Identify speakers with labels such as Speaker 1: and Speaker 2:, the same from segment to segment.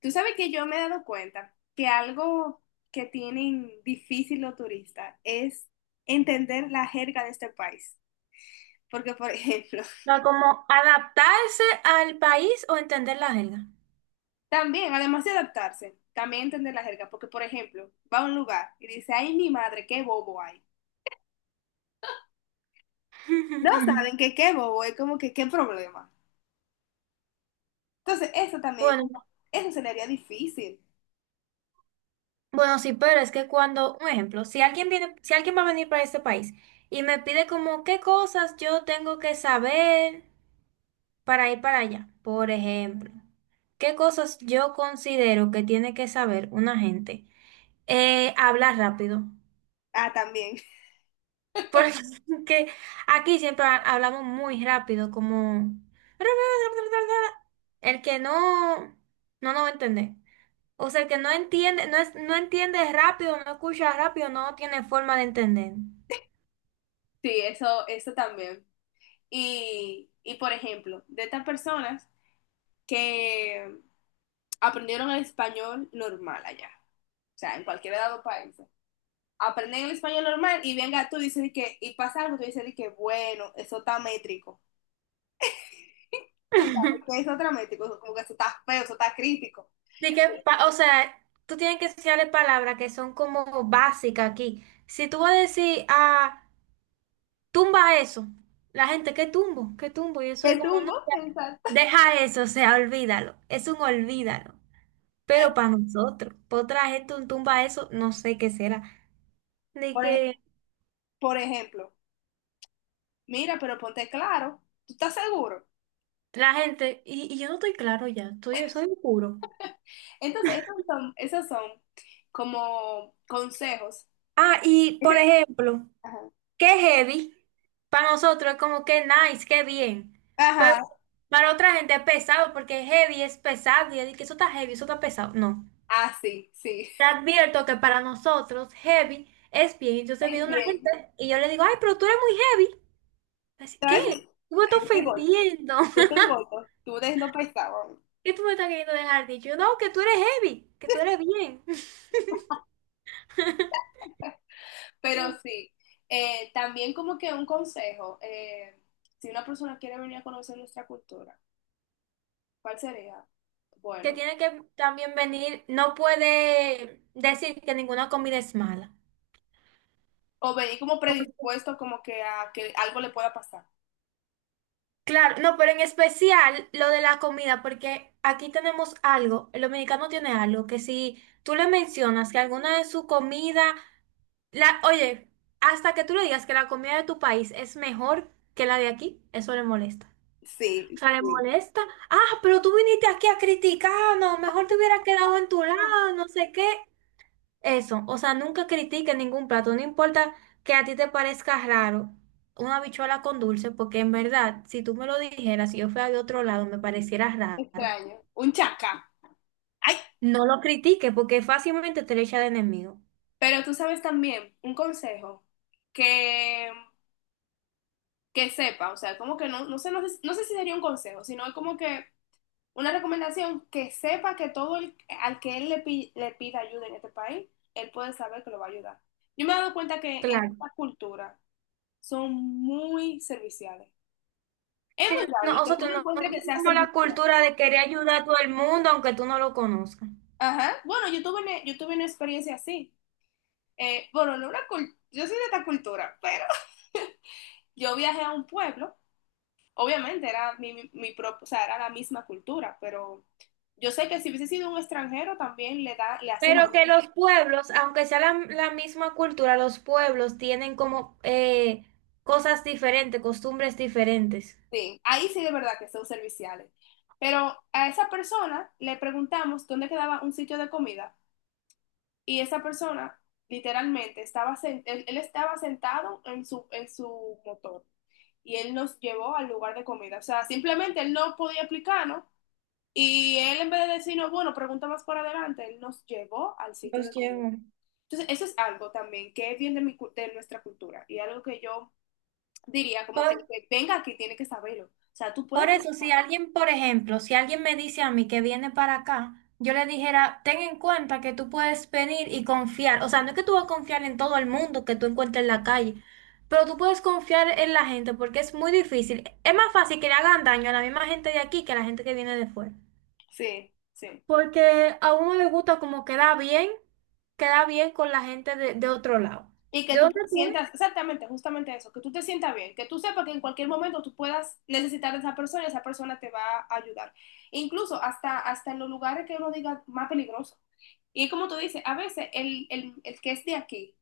Speaker 1: Tú sabes que yo me he dado cuenta que algo que tienen difícil los turistas es entender la jerga de este país. Porque, por ejemplo,
Speaker 2: Sea, como adaptarse al país o entender la jerga.
Speaker 1: también, además de adaptarse, también entender la jerga. Porque, por ejemplo, va a un lugar y dice, ay, mi madre, qué bobo hay. No saben que qué bobo es como que qué problema. Entonces, eso también, como,
Speaker 2: Bueno,
Speaker 1: eso se le haría difícil.
Speaker 2: bueno, sí, pero es que cuando, un ejemplo, si alguien viene, si alguien va a venir para este país y me pide como qué cosas yo tengo que saber para ir para allá, por ejemplo, qué cosas yo considero que tiene que saber una gente. Hablar rápido.
Speaker 1: Ah, también.
Speaker 2: Porque aquí siempre hablamos muy rápido, como... El que no, no nos va a entender. O sea, el que no entiende, no es, no entiende rápido, no escucha rápido, no tiene forma de entender.
Speaker 1: Sí, eso también. Y, por ejemplo, de estas personas que aprendieron el español normal allá, o sea, en cualquier de los países. Aprenden el español normal y venga tú y dices que, y pasa algo, tú dices que, bueno, eso está métrico. Tú sabes que eso está métrico, como que eso está feo, eso está crítico.
Speaker 2: Así que, o sea, tú tienes que enseñarle palabras que son como básicas aquí. Si tú vas a decir, ah, tumba eso, la gente, ¿qué tumbo? ¿Qué tumbo? Y eso es
Speaker 1: Te
Speaker 2: como,
Speaker 1: tumbo,
Speaker 2: no, ya,
Speaker 1: exacto.
Speaker 2: deja eso, o sea, olvídalo. Es un olvídalo. Pero para nosotros, para otra gente un tumba eso, no sé qué será. De
Speaker 1: Por, ej-
Speaker 2: que
Speaker 1: por ejemplo, mira, pero ponte claro, ¿tú estás seguro?
Speaker 2: la gente, y yo no estoy claro ya, estoy, soy oscuro.
Speaker 1: Entonces, esos son como consejos.
Speaker 2: Ah, y por ejemplo,
Speaker 1: Ajá.
Speaker 2: qué heavy, para nosotros es como que nice, qué bien. Pero
Speaker 1: Ajá.
Speaker 2: para otra gente es pesado, porque heavy es pesado, y es de que eso está heavy, eso está pesado. No.
Speaker 1: Ah, sí, sí,
Speaker 2: Te advierto que para nosotros heavy es bien. Entonces
Speaker 1: es
Speaker 2: viene una
Speaker 1: bien.
Speaker 2: gente y yo le digo, ay, pero tú eres muy heavy. Así,
Speaker 1: Te voy
Speaker 2: ¿qué?
Speaker 1: a decir-
Speaker 2: Tú me estás
Speaker 1: Ay, yo estoy gorda.
Speaker 2: ofendiendo.
Speaker 1: Yo te voto, tú eres no pesado.
Speaker 2: ¿Qué tú me estás queriendo dejar dicho? No, que tú eres heavy, que tú eres bien.
Speaker 1: Pero sí, también como que un consejo, si una persona quiere venir a conocer nuestra cultura, ¿cuál sería?
Speaker 2: Que
Speaker 1: Bueno,
Speaker 2: tiene que también venir, no puede decir que ninguna comida es mala.
Speaker 1: o venir como predispuesto como que a que algo le pueda pasar.
Speaker 2: Claro, no, pero en especial lo de la comida, porque aquí tenemos algo, el dominicano tiene algo, que si tú le mencionas que alguna de su comida, la, oye, hasta que tú le digas que la comida de tu país es mejor que la de aquí, eso le molesta. O
Speaker 1: Sí,
Speaker 2: sea, le
Speaker 1: sí.
Speaker 2: molesta. Ah, pero tú viniste aquí a criticarnos, mejor te hubieras quedado en tu
Speaker 1: Ah,
Speaker 2: lado, no sé qué. Eso, o sea, nunca critiques ningún plato, no importa que a ti te parezca raro una habichuela con dulce, porque en verdad, si tú me lo dijeras, si yo fuera de otro lado, me pareciera raro.
Speaker 1: extraño, un chacá. Ay,
Speaker 2: No lo critiques, porque fácilmente te lo echa de enemigo.
Speaker 1: pero tú sabes también, un consejo que, que sepa, o sea, como que no, no sé, no sé, no sé si sería un consejo, sino como que una recomendación, que sepa que todo el, al que él le pida ayuda en este país, él puede saber que lo va a ayudar. Yo me he dado cuenta que en
Speaker 2: Claro.
Speaker 1: esta cultura son muy serviciales. Es
Speaker 2: Sí,
Speaker 1: muy
Speaker 2: no,
Speaker 1: raro el que tú
Speaker 2: nosotros
Speaker 1: no
Speaker 2: no
Speaker 1: encuentres que sea
Speaker 2: tenemos la
Speaker 1: servicial.
Speaker 2: cultura de querer ayudar a todo el mundo, aunque tú no lo conozcas.
Speaker 1: Ajá. Bueno, yo tuve una experiencia así. Bueno, no una cul- yo soy de esta cultura, pero yo viajé a un pueblo. Obviamente era o sea, era la misma cultura, pero yo sé que si hubiese sido un extranjero también le da, le hacen lo...
Speaker 2: Pero que los pueblos, aunque sea la misma cultura, los pueblos tienen como cosas diferentes, costumbres diferentes.
Speaker 1: Sí, ahí sí de verdad que son serviciales. Pero a esa persona le preguntamos dónde quedaba un sitio de comida y esa persona literalmente él estaba sentado en en su motor y él nos llevó al lugar de comida. O sea, simplemente él no podía explicarnos y él en vez de decirnos, bueno, pregunta más por adelante, él nos llevó al sitio
Speaker 2: Los
Speaker 1: de comida.
Speaker 2: llevo.
Speaker 1: Entonces, eso es algo también que es bien de, de nuestra cultura y algo que yo diría como que el
Speaker 2: Por,
Speaker 1: que venga aquí tiene que saberlo. O sea, tú puedes...
Speaker 2: por eso, si alguien, por ejemplo, si alguien me dice a mí que viene para acá, yo le dijera, ten en cuenta que tú puedes venir y confiar. O sea, no es que tú vas a confiar en todo el mundo que tú encuentres en la calle, pero tú puedes confiar en la gente porque es muy difícil. Es más fácil que le hagan daño a la misma gente de aquí que a la gente que viene de fuera.
Speaker 1: Sí, sí.
Speaker 2: Porque a uno le gusta como queda bien con la gente de otro lado.
Speaker 1: Y que
Speaker 2: ¿De
Speaker 1: tú te
Speaker 2: dónde tú eres?
Speaker 1: sientas, exactamente, justamente eso, que tú te sientas bien, que tú sepas que en cualquier momento tú puedas necesitar a esa persona y esa persona te va a ayudar. Incluso hasta, hasta en los lugares que uno diga más peligroso. Y como tú dices, a veces el que es de aquí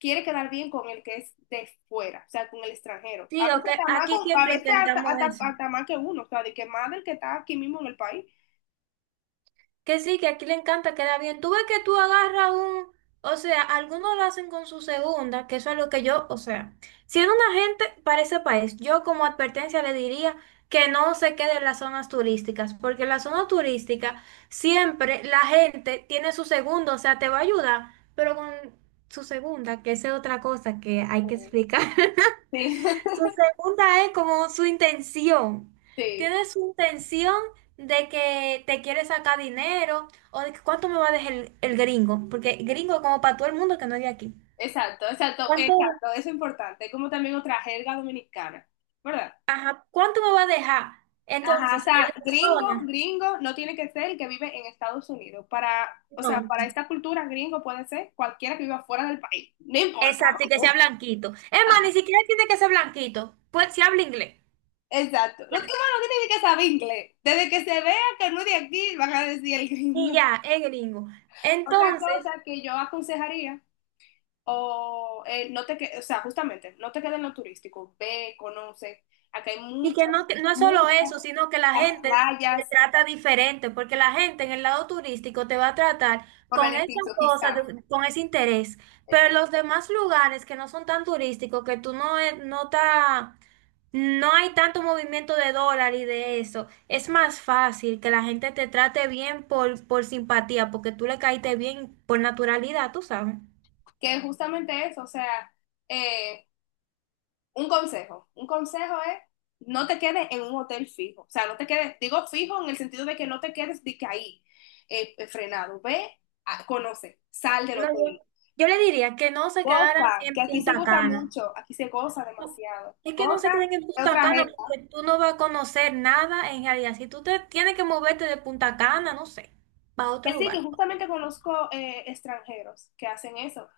Speaker 1: quiere quedar bien con el que es de fuera, o sea, con el extranjero. A
Speaker 2: Sí,
Speaker 1: veces
Speaker 2: ok,
Speaker 1: hasta más,
Speaker 2: aquí
Speaker 1: a
Speaker 2: siempre
Speaker 1: veces hasta,
Speaker 2: intentamos
Speaker 1: hasta,
Speaker 2: eso.
Speaker 1: hasta más que uno, o sea, de que más del que está aquí mismo en el país.
Speaker 2: Que sí, que aquí le encanta quedar bien. Tú ves que tú agarras un, o sea, algunos lo hacen con su segunda, que eso es lo que yo, o sea, siendo una gente para ese país, yo como advertencia le diría que no se quede en las zonas turísticas, porque en la zona turística siempre la gente tiene su segunda, o sea, te va a ayudar, pero con su segunda, que esa es otra cosa que hay que explicar.
Speaker 1: Sí,
Speaker 2: Su segunda es como su intención.
Speaker 1: sí.
Speaker 2: Tiene su intención de que te quiere sacar dinero o de que cuánto me va a dejar el gringo, porque gringo es como para todo el mundo que no es de aquí.
Speaker 1: Exacto, exacto,
Speaker 2: ¿Cuánto,
Speaker 1: exacto, eso es importante, como también otra jerga dominicana, ¿verdad?
Speaker 2: ajá, cuánto me va a dejar?
Speaker 1: Ajá, o
Speaker 2: Entonces, en
Speaker 1: sea,
Speaker 2: la
Speaker 1: gringo,
Speaker 2: zona,
Speaker 1: gringo, no tiene que ser el que vive en Estados Unidos. Para, o sea,
Speaker 2: no.
Speaker 1: para esta cultura, gringo puede ser cualquiera que viva fuera del país, no importa.
Speaker 2: Exacto, y que sea
Speaker 1: ¿No?
Speaker 2: blanquito. Es más, ni siquiera tiene que ser blanquito, pues si habla inglés.
Speaker 1: Exacto, no,
Speaker 2: Ya.
Speaker 1: tiene- bueno, no tiene ni que saber inglés. Desde que se vea que no es de aquí, van a decir el
Speaker 2: Y
Speaker 1: gringo.
Speaker 2: ya, es gringo.
Speaker 1: Otra
Speaker 2: Entonces,
Speaker 1: cosa que yo aconsejaría, o no te que, o sea, justamente, no te quedes en lo turístico, ve, conoce. Acá hay
Speaker 2: y que
Speaker 1: muchas,
Speaker 2: no, no es solo
Speaker 1: muchas...
Speaker 2: eso, sino que la
Speaker 1: las
Speaker 2: gente te
Speaker 1: playas
Speaker 2: trata diferente, porque la gente en el lado turístico te va a tratar
Speaker 1: por
Speaker 2: con esa
Speaker 1: beneficio,
Speaker 2: cosa,
Speaker 1: quizás.
Speaker 2: con ese interés. Pero
Speaker 1: Exacto.
Speaker 2: los demás lugares que no son tan turísticos, que tú no, no, no hay tanto movimiento de dólar y de eso, es más fácil que la gente te trate bien por simpatía, porque tú le caíste bien por naturalidad, tú sabes.
Speaker 1: Que justamente eso, o sea, eh, un consejo. Un consejo es no te quedes en un hotel fijo. O sea, no te quedes, digo fijo en el sentido de que no te quedes de que ahí, frenado. Ve, conoce, sal del
Speaker 2: No,
Speaker 1: hotel.
Speaker 2: yo le diría que no se quedaran
Speaker 1: Goza, que
Speaker 2: en
Speaker 1: aquí se
Speaker 2: Punta
Speaker 1: goza
Speaker 2: Cana.
Speaker 1: mucho, aquí se goza
Speaker 2: No,
Speaker 1: demasiado.
Speaker 2: es que no se
Speaker 1: Goza
Speaker 2: queden en
Speaker 1: de
Speaker 2: Punta
Speaker 1: otra
Speaker 2: Cana
Speaker 1: gente.
Speaker 2: porque tú no vas a conocer nada en realidad. Si tú te tienes que moverte de Punta Cana, no sé, para otro
Speaker 1: Que sí, que
Speaker 2: lugar.
Speaker 1: justamente conozco extranjeros que hacen eso.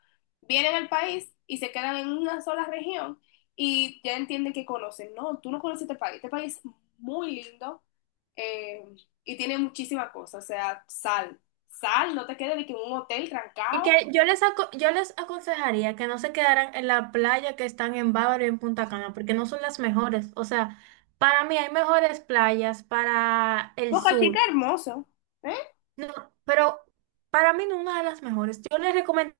Speaker 1: Vienen al país y se quedan en una sola región y ya entienden que conocen. No, tú no conoces este país. Este país es muy lindo, eh, y tiene muchísimas cosas. O sea, sal. Sal, no te quedes de que en un hotel
Speaker 2: Y
Speaker 1: trancado.
Speaker 2: que yo les, yo les aconsejaría que no se quedaran en la playa que están en Bávaro y en Punta Cana, porque no son las mejores. O sea, para mí hay mejores playas para el
Speaker 1: Boca Chica
Speaker 2: sur.
Speaker 1: hermoso. ¿Eh?
Speaker 2: No, pero para mí no es una de las mejores. Yo les recomendaría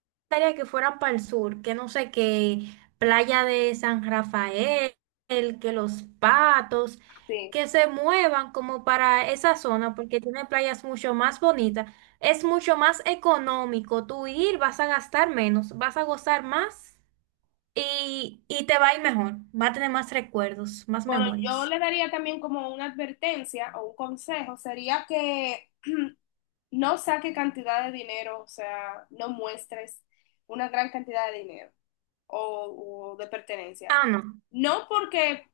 Speaker 2: que fueran para el sur, que no sé, que Playa de San Rafael, que Los Patos,
Speaker 1: Sí.
Speaker 2: que se muevan como para esa zona, porque tiene playas mucho más bonitas. Es mucho más económico. Tú ir, vas a gastar menos, vas a gozar más y te va a ir mejor. Va a tener más recuerdos, más
Speaker 1: Bueno, yo
Speaker 2: memorias.
Speaker 1: le daría también como una advertencia o un consejo. Sería que no saque cantidad de dinero, o sea, no muestres una gran cantidad de dinero o de pertenencia.
Speaker 2: Ah, no.
Speaker 1: No porque,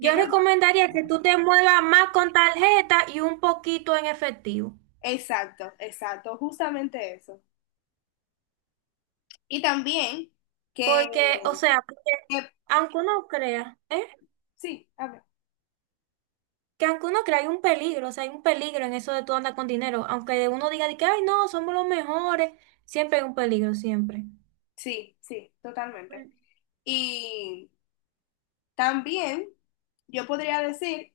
Speaker 1: sí, ¿verdad?
Speaker 2: recomendaría que tú te muevas más con tarjeta y un poquito en efectivo.
Speaker 1: Exacto, exacto, justamente eso. Y también que,
Speaker 2: Porque, o sea, porque
Speaker 1: que-
Speaker 2: aunque uno crea, ¿eh?
Speaker 1: sí, a ver,
Speaker 2: Que aunque uno crea, hay un peligro, o sea, hay un peligro en eso de tú andar con dinero. Aunque uno diga de que, ay, no, somos los mejores, siempre hay un peligro, siempre.
Speaker 1: sí, sí, totalmente. Y también yo podría decir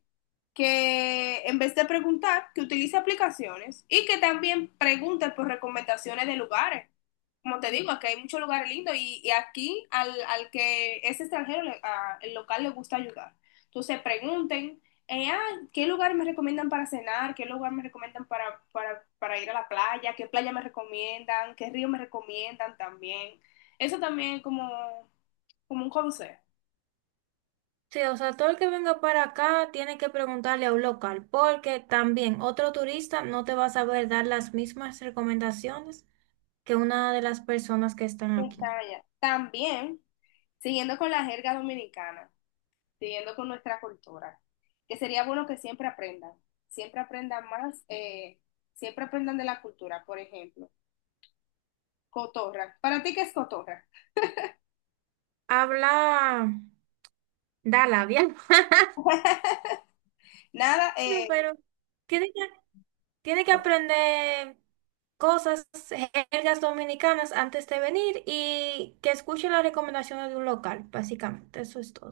Speaker 1: que en vez de preguntar, que utilice aplicaciones y que también pregunte por recomendaciones de lugares. Como te digo, aquí hay muchos lugares lindos y aquí al, que es extranjero, el local le gusta ayudar. Entonces pregunten, eh, ah, ¿qué lugar me recomiendan para cenar? ¿Qué lugar me recomiendan para, para ir a la playa? ¿Qué playa me recomiendan? ¿Qué río me recomiendan también? Eso también es como, como un consejo.
Speaker 2: Sí, o sea, todo el que venga para acá tiene que preguntarle a un local, porque también otro turista no te va a saber dar las mismas recomendaciones que una de las personas que están aquí.
Speaker 1: Estaba allá. También, siguiendo con la jerga dominicana, siguiendo con nuestra cultura, que sería bueno que siempre aprendan más, siempre aprendan de la cultura, por ejemplo, cotorra. ¿Para ti qué es cotorra?
Speaker 2: Habla. Da labia.
Speaker 1: Nada,
Speaker 2: No, pero tiene que, tiene que aprender cosas, jergas dominicanas antes de venir y que escuche las recomendaciones de un local, básicamente. Eso es todo.